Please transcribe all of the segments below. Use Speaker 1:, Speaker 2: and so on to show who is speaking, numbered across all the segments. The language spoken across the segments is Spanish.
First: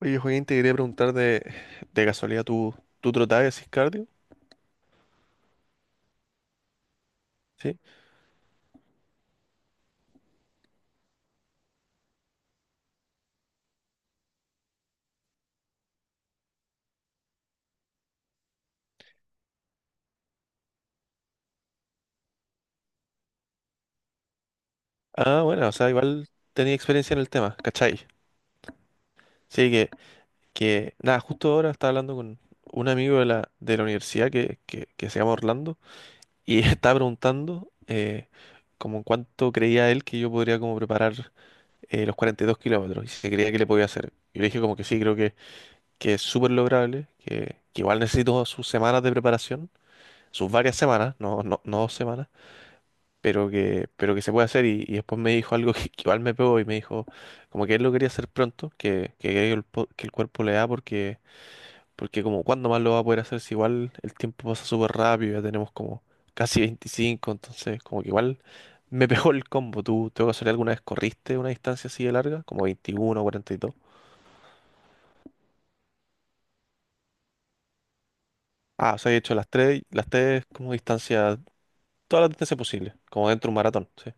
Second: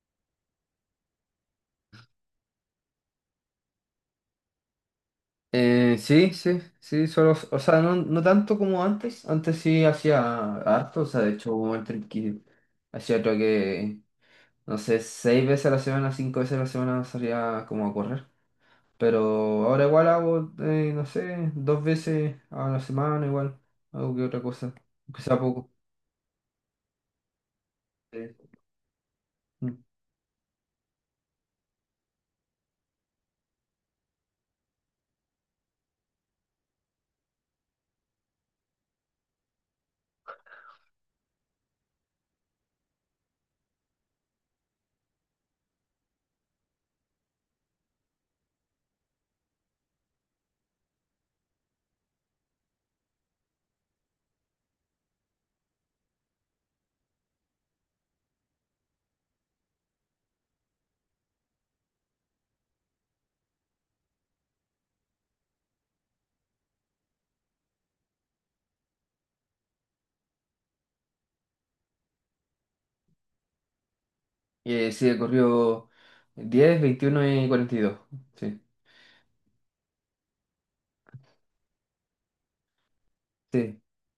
Speaker 1: Oye, Joaquín, te quería preguntar de casualidad, ¿Tú trotabas y hacías cardio?
Speaker 2: Sí, sí, sí, solo, o
Speaker 1: ¿Sí?
Speaker 2: sea, no, no tanto como antes sí hacía harto. O sea, de hecho hubo un momento en que hacía, creo que, no sé, seis veces a la semana, cinco veces a la semana, salía como a correr. Pero ahora igual hago, no sé, dos veces a la semana igual, algo que otra cosa, aunque sea
Speaker 1: Ah, bueno,
Speaker 2: poco.
Speaker 1: o sea, igual tenía experiencia en el tema, ¿cachai?
Speaker 2: Eh,
Speaker 1: Sí,
Speaker 2: mm.
Speaker 1: que nada, justo ahora estaba hablando con un amigo de la universidad que se llama Orlando y estaba preguntando como en cuánto creía él que yo podría como preparar los 42 kilómetros y si creía que le podía hacer. Yo le dije como que sí, creo que es súper lograble, que igual necesito sus semanas de preparación, sus varias semanas, no dos semanas, pero pero que se puede hacer. Y después me dijo algo que igual me pegó y me dijo como que él lo quería hacer pronto, que el cuerpo le da porque, porque como cuándo más lo va a poder hacer si igual el tiempo pasa súper rápido, ya tenemos como casi 25, entonces como que igual me pegó el combo. ¿Tú, tengo que hacer alguna vez corriste una distancia así de larga, como 21 o 42?
Speaker 2: Sí, he corrido 10, 21 y 42. Sí,
Speaker 1: Ah, o sea, he hecho las tres como distancias, todas las distancias posibles, como dentro de un
Speaker 2: sí,
Speaker 1: maratón, ¿sí?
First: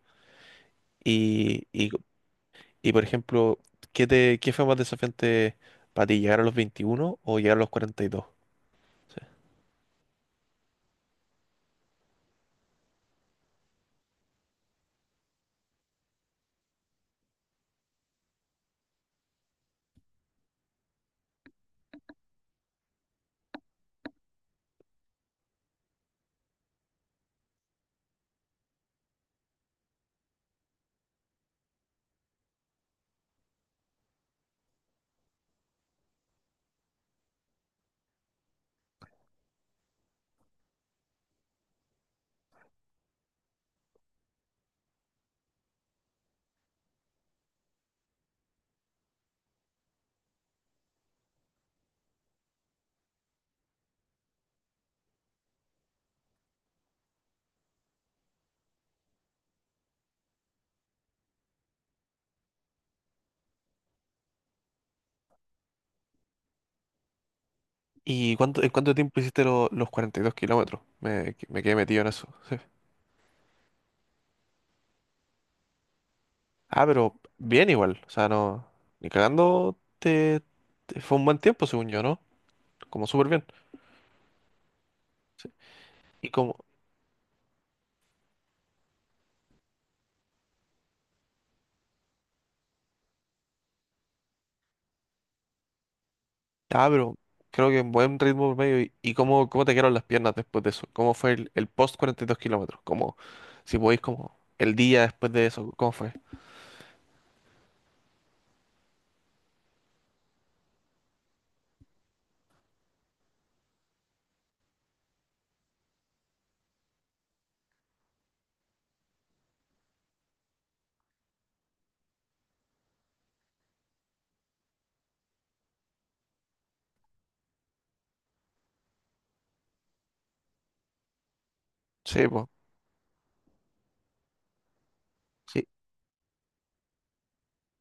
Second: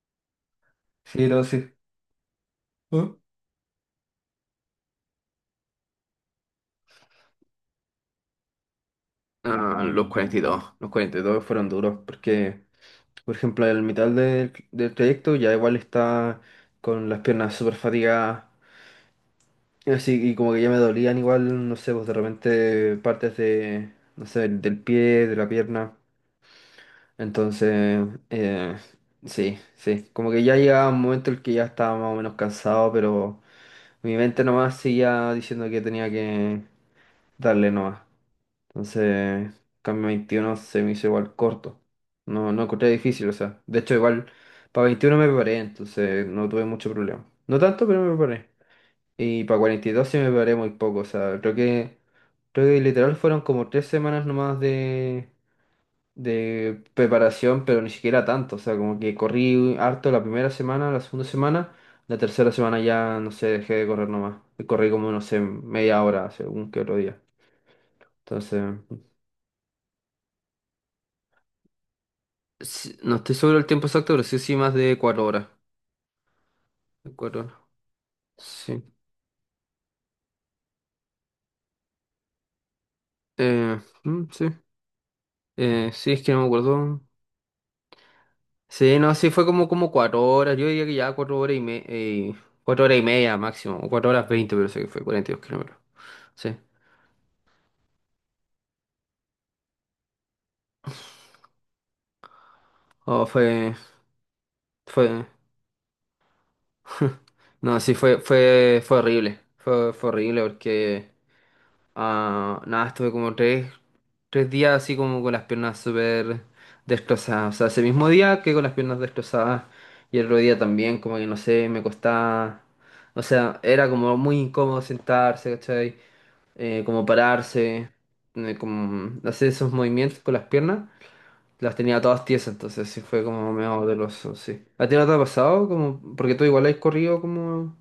Speaker 2: sí, no,
Speaker 1: Y,
Speaker 2: sí.
Speaker 1: y Y por
Speaker 2: ¿Eh?
Speaker 1: ejemplo, ¿qué fue más desafiante para ti, llegar a los 21 o llegar a los 42? Sí.
Speaker 2: Ah, los cuarenta y dos fueron duros porque. Por ejemplo, el mitad del trayecto ya igual está con las piernas súper fatigadas. Así, y como que ya me dolían igual, no sé, pues de repente partes de, no sé, del pie, de la pierna. Entonces, sí, sí. Como que ya llegaba un momento en el que ya estaba más o menos cansado, pero mi mente nomás seguía diciendo que tenía que darle nomás. Entonces, cambio 21 se me hizo igual corto. No, no encontré difícil, o sea. De hecho, igual para 21 me preparé, entonces no tuve mucho problema. No tanto, pero me preparé. Y para 42 sí me preparé muy poco. O sea, creo que literal fueron como 3 semanas nomás de preparación. Pero ni siquiera tanto, o sea, como que corrí harto la primera semana, la segunda semana, la tercera semana ya, no sé, dejé de correr nomás. Y corrí como, no sé, media hora, según que otro día.
Speaker 1: ¿En
Speaker 2: Entonces.
Speaker 1: cuánto tiempo hiciste los 42 kilómetros? Me quedé metido en eso. Sí.
Speaker 2: Sí, no estoy seguro del tiempo exacto, pero sí, sí, más de 4 horas.
Speaker 1: Ah,
Speaker 2: De
Speaker 1: pero
Speaker 2: cuatro horas.
Speaker 1: bien igual. O sea, no.
Speaker 2: Sí.
Speaker 1: Ni cagando fue un buen tiempo, según yo, ¿no? Como súper bien.
Speaker 2: Mm, sí. Sí, es
Speaker 1: Y
Speaker 2: que no me
Speaker 1: como.
Speaker 2: acuerdo. Sí, no, sí, fue como 4 horas. Yo diría que ya 4 horas y media. 4 horas y media máximo. O cuatro horas veinte, pero sé que fue 42 kilómetros. Sí.
Speaker 1: Ah, pero creo que en buen ritmo medio. ¿Y cómo, ¿cómo te quedaron las piernas después de eso? ¿Cómo fue el post 42 kilómetros? Como,
Speaker 2: Oh, fue,
Speaker 1: si podéis, como el día
Speaker 2: fue.
Speaker 1: después de eso, ¿cómo fue?
Speaker 2: No, sí, fue horrible. Fue horrible porque. Ah, nada, estuve como tres. 3 días así como con las piernas súper destrozadas. O sea, ese mismo día que con las piernas destrozadas. Y el otro día también, como que no sé, me costaba. O sea, era como muy incómodo sentarse, ¿cachai? Como pararse, como hacer esos movimientos con las piernas. Las tenía todas
Speaker 1: Sí, pues.
Speaker 2: tiesas, entonces sí fue como medio doloroso, sí. ¿A ti no te ha pasado? Como, porque tú igual has corrido como,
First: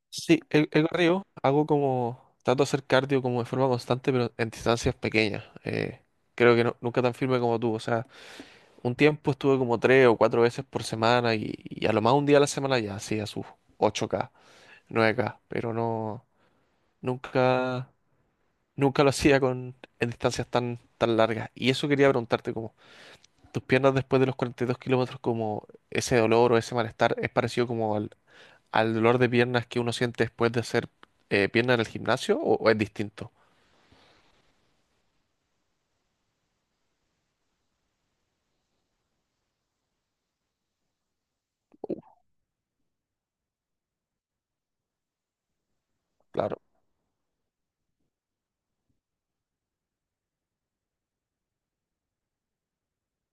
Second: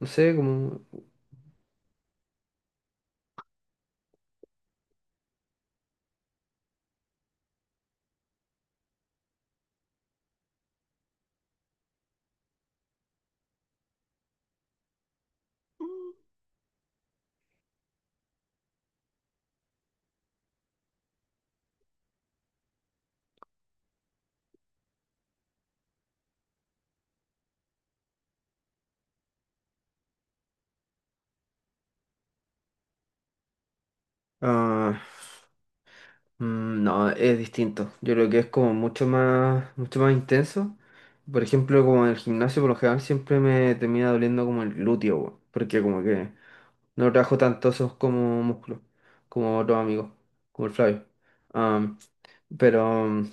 Speaker 2: no sé,
Speaker 1: Sí, el,
Speaker 2: como.
Speaker 1: el corrido hago como, trato de hacer cardio como de forma constante, pero en distancias pequeñas. Creo que nunca tan firme como tú. O sea, un tiempo estuve como tres o cuatro veces por semana, y a lo más un día a la semana ya hacía sus 8K, 9K, pero no, nunca, nunca lo hacía con, en distancias tan largas. Y eso quería preguntarte, como, tus piernas después de los 42 kilómetros, ¿como ese dolor o ese malestar es parecido como al dolor de piernas que uno siente después de hacer pierna en el gimnasio o es distinto?
Speaker 2: Mm, no, es distinto. Yo creo que es como mucho más intenso. Por ejemplo, como en el gimnasio, por lo general siempre me termina doliendo como el glúteo, weón, porque como que
Speaker 1: Claro.
Speaker 2: no trabajo tanto esos como músculos, como otros amigos, como el Flavio. Am, pero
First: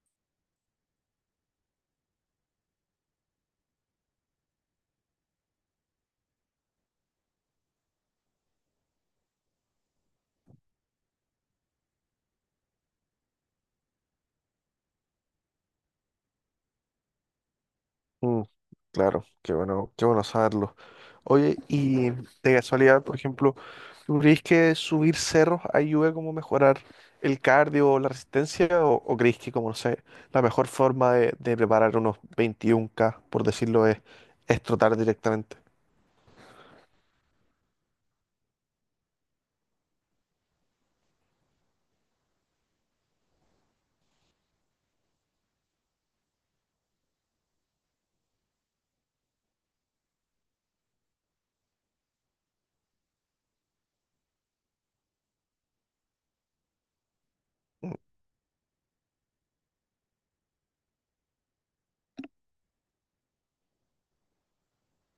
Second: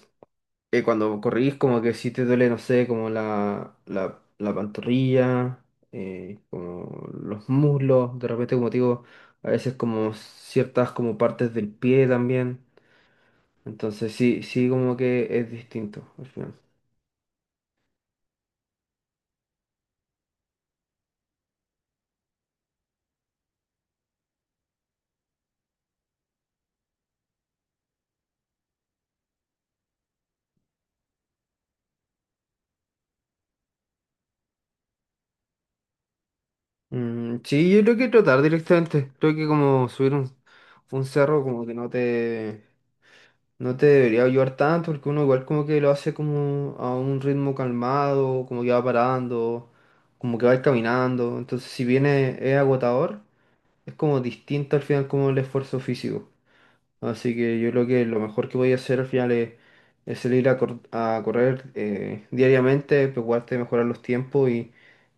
Speaker 2: cuando corrís, como que sí te duele, no sé, como la pantorrilla, como los muslos, de repente, como te digo, a veces como ciertas como partes del pie también. Entonces sí, sí como que es distinto al final.
Speaker 1: Mm, claro, qué bueno saberlo. Oye, y de casualidad, por ejemplo, ¿tú crees que subir cerros ayuda como a mejorar el cardio o la resistencia? O crees que, como no sé, la mejor forma de preparar unos 21K, por decirlo, es trotar directamente?
Speaker 2: Mm, sí, yo creo que trotar directamente. Creo que como subir un cerro como que no te debería ayudar tanto porque uno igual como que lo hace como a un ritmo calmado, como que va parando, como que va caminando. Entonces si bien es agotador, es como distinto al final como el esfuerzo físico. Así que yo creo que lo mejor que voy a hacer al final es salir a, a correr diariamente, preocuparte de mejorar los tiempos y,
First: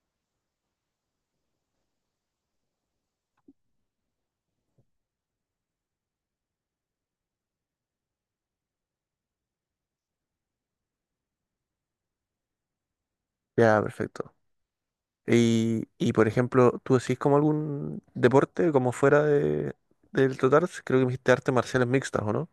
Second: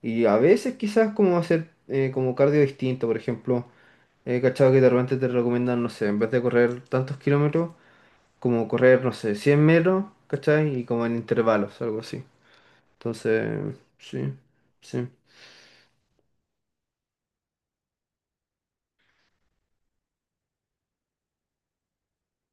Speaker 2: y a veces quizás como hacer como cardio distinto. Por ejemplo, he cachado que de repente te recomiendan, no sé, en vez de correr tantos kilómetros, como correr, no sé, 100 metros, ¿cachai? Y como en intervalos, algo así. Entonces,
Speaker 1: Ya,
Speaker 2: sí,
Speaker 1: perfecto.
Speaker 2: sí.
Speaker 1: Por ejemplo, ¿tú decís como algún deporte como fuera del total? Creo que me dijiste artes marciales mixtas, ¿o no?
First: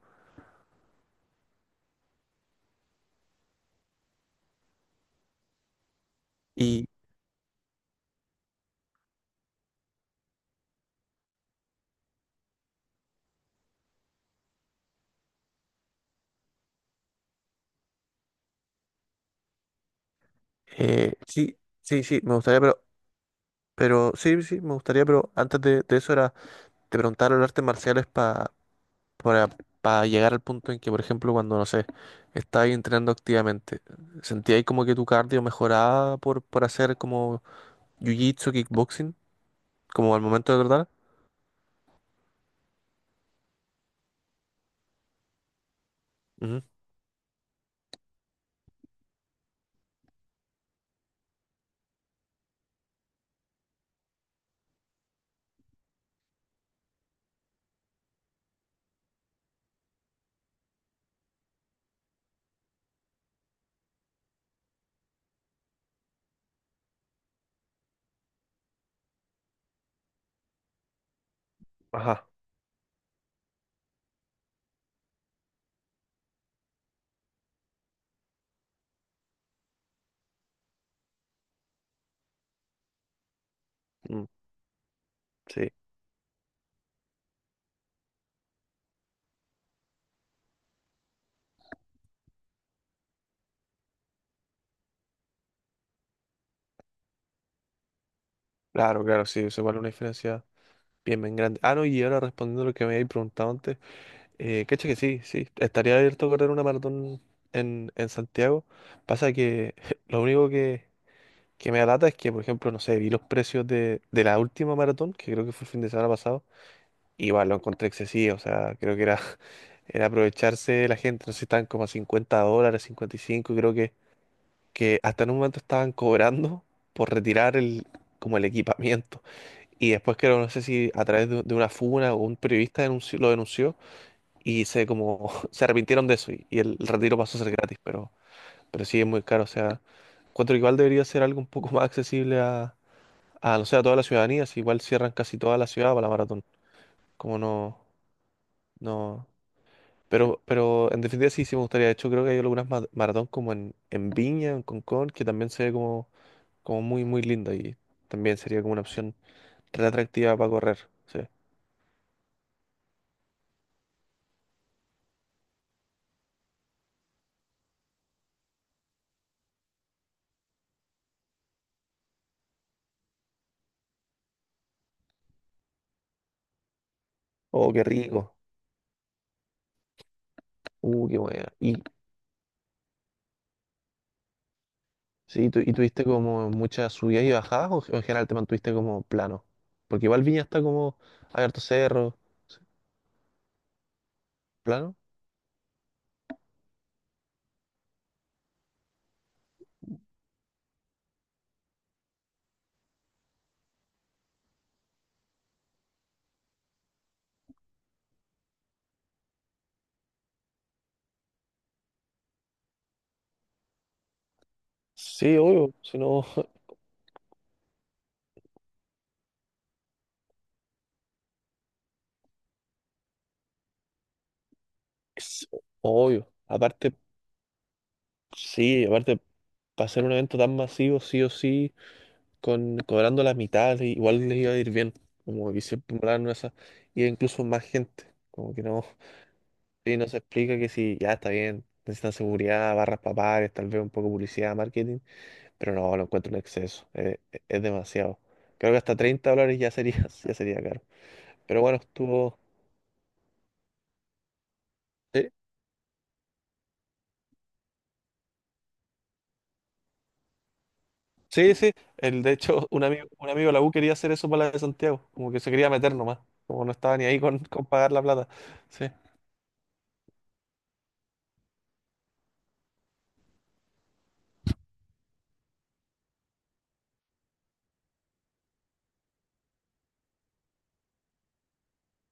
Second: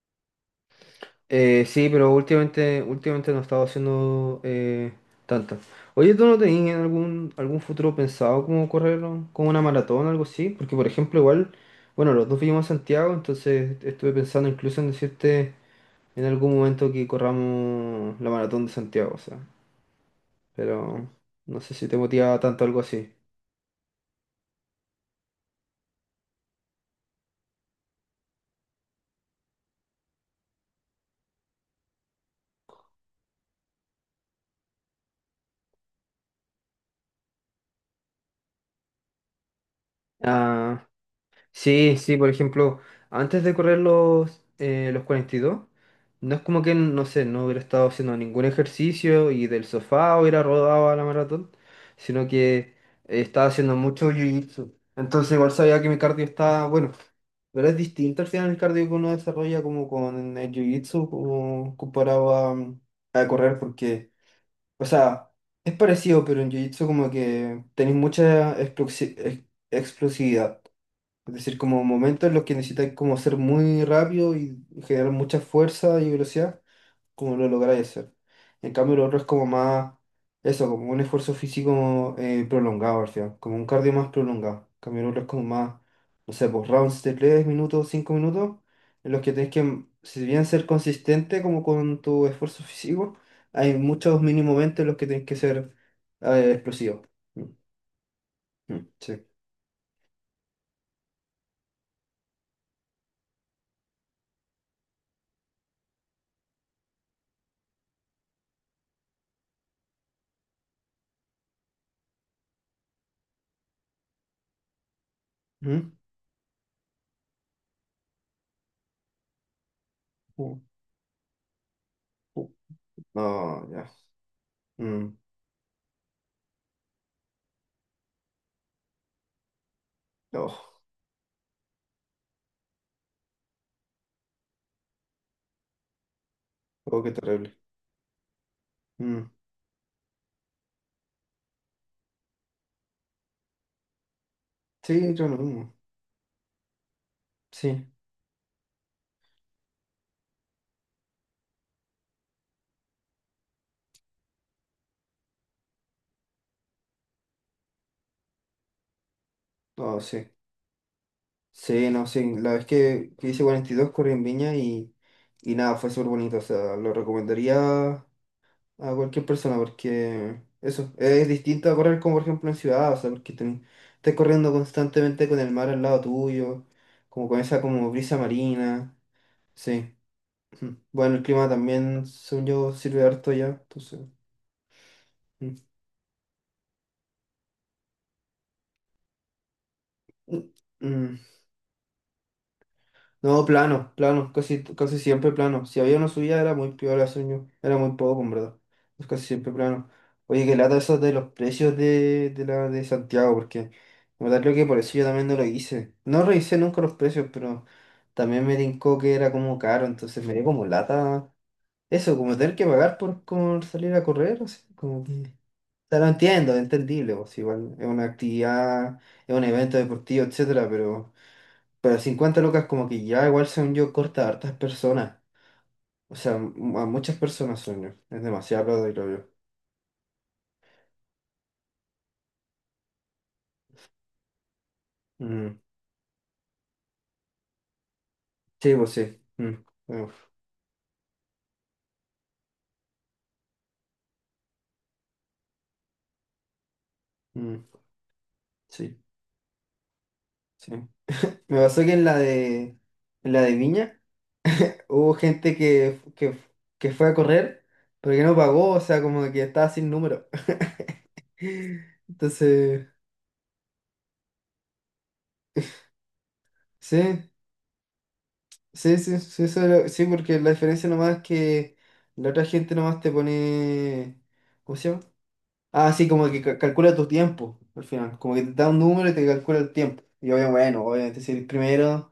Speaker 2: Sí, pero últimamente no he estado haciendo tantas. Oye, ¿tú no tenías
Speaker 1: Y
Speaker 2: algún futuro pensado como correr como una maratón o algo así? Porque, por ejemplo, igual, bueno, los dos vivimos en Santiago, entonces estuve pensando incluso en decirte en algún momento que corramos la maratón de Santiago, o sea, pero
Speaker 1: sí,
Speaker 2: no sé si te
Speaker 1: sí, sí, me
Speaker 2: motiva
Speaker 1: gustaría,
Speaker 2: tanto algo así.
Speaker 1: pero sí, sí, me gustaría, pero antes de eso era te preguntar los artes marciales pa, para para llegar al punto en que, por ejemplo, cuando, no sé, estabas entrenando activamente, ¿sentías como que tu cardio mejoraba por hacer como jiu-jitsu, kickboxing, como al momento de
Speaker 2: Ah,
Speaker 1: tratar?
Speaker 2: sí, sí, por ejemplo, antes de correr los 42, no es como
Speaker 1: Ujú.
Speaker 2: que, no sé, no hubiera estado haciendo ningún ejercicio y del sofá hubiera rodado a la maratón, sino que estaba haciendo mucho jiu-jitsu. Entonces igual sabía que mi cardio estaba bueno, pero es distinto al final el cardio que uno desarrolla como con el jiu-jitsu, como comparado a, a correr, porque, o sea, es parecido, pero en jiu-jitsu como que tenéés mucha explosividad. Es decir, como momentos
Speaker 1: Ajá.
Speaker 2: en los que necesitáis como ser muy rápido y generar mucha fuerza y velocidad, como lo lográis hacer. En cambio, lo otro es como más, eso, como un esfuerzo físico prolongado al final, como un cardio más
Speaker 1: Mm,
Speaker 2: prolongado. En cambio, lo otro es como
Speaker 1: sí.
Speaker 2: más, no sé, pues rounds de 3 minutos, 5 minutos, en los que tenés que, si bien ser consistente como con tu esfuerzo físico, hay muchos mini momentos en los que tenés que ser explosivo. Mm, mm,
Speaker 1: Claro,
Speaker 2: sí.
Speaker 1: claro, sí, eso vale una diferencia bien, bien grande. Ah, no, y ahora respondiendo a lo que me habéis preguntado antes, cacha que sí, sí, estaría abierto a correr una maratón en Santiago. Pasa que lo único que me alata es que, por ejemplo, no sé, vi los precios de la última maratón, que creo que fue el fin de
Speaker 2: Mm,
Speaker 1: semana pasado, y igual lo encontré excesivo, o sea, creo que era, era
Speaker 2: mm,
Speaker 1: aprovecharse de la gente, no sé, estaban como a cincuenta
Speaker 2: mm.
Speaker 1: dólares, 55
Speaker 2: No,
Speaker 1: creo que
Speaker 2: ya.
Speaker 1: hasta en un momento estaban cobrando por retirar como el equipamiento. Y después creo, no sé
Speaker 2: Oh,
Speaker 1: si a través de una funa o un periodista lo denunció y se como se arrepintieron de eso y el
Speaker 2: oh, qué
Speaker 1: retiro pasó a ser
Speaker 2: terrible.
Speaker 1: gratis, pero sí es muy
Speaker 2: Mm.
Speaker 1: caro. O sea, encuentro que igual debería ser algo un poco más accesible no sé, a toda la ciudadanía, si igual cierran
Speaker 2: Sí, yo lo
Speaker 1: casi toda la
Speaker 2: mismo.
Speaker 1: ciudad para la maratón. Como no,
Speaker 2: Sí,
Speaker 1: no. Pero en definitiva sí, sí me gustaría. De hecho, creo que hay algunas maratón como en Viña, en Concón, que también se ve como, como muy, muy linda y también sería como una opción re
Speaker 2: oh, sí.
Speaker 1: atractiva para correr. Sí.
Speaker 2: Sí, no, sí. La vez que hice 42 corrí en Viña, y nada, fue súper bonito. O sea, lo recomendaría a cualquier persona porque eso es distinto a correr como por ejemplo en ciudad. O sea, porque estás corriendo constantemente con el mar al lado tuyo, como con esa
Speaker 1: Oh, qué
Speaker 2: como brisa
Speaker 1: rico.
Speaker 2: marina. Sí. Ujú. Bueno,
Speaker 1: Qué
Speaker 2: el clima
Speaker 1: buena. ¿Y,
Speaker 2: también, según yo, sirve harto ya. Entonces,
Speaker 1: sí,
Speaker 2: mm.
Speaker 1: y tuviste como muchas subidas y bajadas o en general te mantuviste como plano? Porque igual
Speaker 2: Mm.
Speaker 1: Viña está como
Speaker 2: Mm.
Speaker 1: abierto cerro,
Speaker 2: No, plano, plano, casi,
Speaker 1: plano.
Speaker 2: casi siempre plano. Si había una subida era muy peor sueño, era muy poco, en verdad. Es casi siempre plano. Oye, qué lata eso de los precios de la de Santiago, porque en verdad creo que por eso yo también no lo hice. No revisé nunca los precios, pero también me tincó que era como caro, entonces me dio como lata. Eso, como tener que pagar por como salir a correr, así, como que.
Speaker 1: Sí, obvio,
Speaker 2: O
Speaker 1: si
Speaker 2: sea, lo
Speaker 1: no,
Speaker 2: entiendo, es entendible, pues igual es una actividad, es un evento deportivo, etcétera, pero. Pero 50 lucas como que ya igual según yo corta a hartas personas.
Speaker 1: es
Speaker 2: O
Speaker 1: obvio.
Speaker 2: sea, a
Speaker 1: Aparte,
Speaker 2: muchas personas sueño. Es demasiado
Speaker 1: sí,
Speaker 2: plata,
Speaker 1: aparte,
Speaker 2: creo
Speaker 1: para hacer un evento tan masivo, sí o sí, con, cobrando la mitad, igual les iba a ir bien.
Speaker 2: yo.
Speaker 1: Como
Speaker 2: Mm,
Speaker 1: que siempre molaron esas, y incluso más gente. Como que
Speaker 2: sí,
Speaker 1: no,
Speaker 2: pues sí. Mm,
Speaker 1: sí, no
Speaker 2: uf,
Speaker 1: se explica que si ya está bien, necesitan seguridad, barras para pares, tal vez un poco de publicidad, marketing. Pero no, lo encuentro un exceso. Es
Speaker 2: mm,
Speaker 1: demasiado. Creo que hasta
Speaker 2: sí,
Speaker 1: $30 ya sería, ya sería
Speaker 2: sí.
Speaker 1: caro.
Speaker 2: Me
Speaker 1: Pero bueno,
Speaker 2: pasó que en la
Speaker 1: estuvo.
Speaker 2: de, en la de Viña hubo
Speaker 1: Sí,
Speaker 2: gente que fue a correr, pero que no pagó, o sea, como que estaba sin número.
Speaker 1: sí. Sí, el, de hecho,
Speaker 2: Entonces,
Speaker 1: un amigo de la U quería hacer eso para la de Santiago. Como que se quería meter nomás. Como no estaba ni ahí
Speaker 2: sí,
Speaker 1: con pagar la plata. Sí.
Speaker 2: sí, sí, sí, sí, porque la diferencia nomás es que la otra gente nomás te pone. ¿Cómo se llama? Ah, sí, como que calcula tu tiempo al final. Como que te da un número y te calcula el tiempo. Y obviamente, bueno, obviamente si eres primero,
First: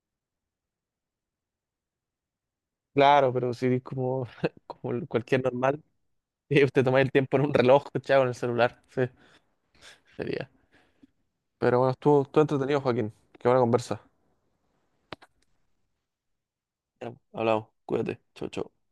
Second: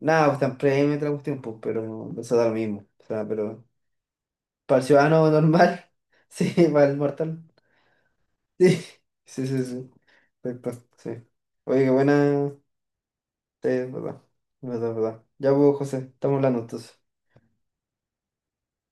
Speaker 2: nada, pues tan premio y un tiempo, pero no, eso da lo mismo. O sea,
Speaker 1: Claro, pero
Speaker 2: pero
Speaker 1: sí, como,
Speaker 2: para el
Speaker 1: como
Speaker 2: ciudadano
Speaker 1: cualquier normal.
Speaker 2: normal, sí,
Speaker 1: Usted
Speaker 2: para el
Speaker 1: toma el tiempo
Speaker 2: mortal.
Speaker 1: en un reloj, chavo, en el
Speaker 2: Sí,
Speaker 1: celular. Sí,
Speaker 2: sí, sí, sí.
Speaker 1: sería.
Speaker 2: Perfecto, sí.
Speaker 1: Pero
Speaker 2: Oye, qué
Speaker 1: bueno, estuvo, estuvo
Speaker 2: buena.
Speaker 1: entretenido, Joaquín. Qué buena
Speaker 2: Sí, es
Speaker 1: conversa.
Speaker 2: verdad. Es verdad, es verdad. Ya, pues, José, estamos hablando entonces.
Speaker 1: Ya, hablamos. Cuídate. Chau, chau.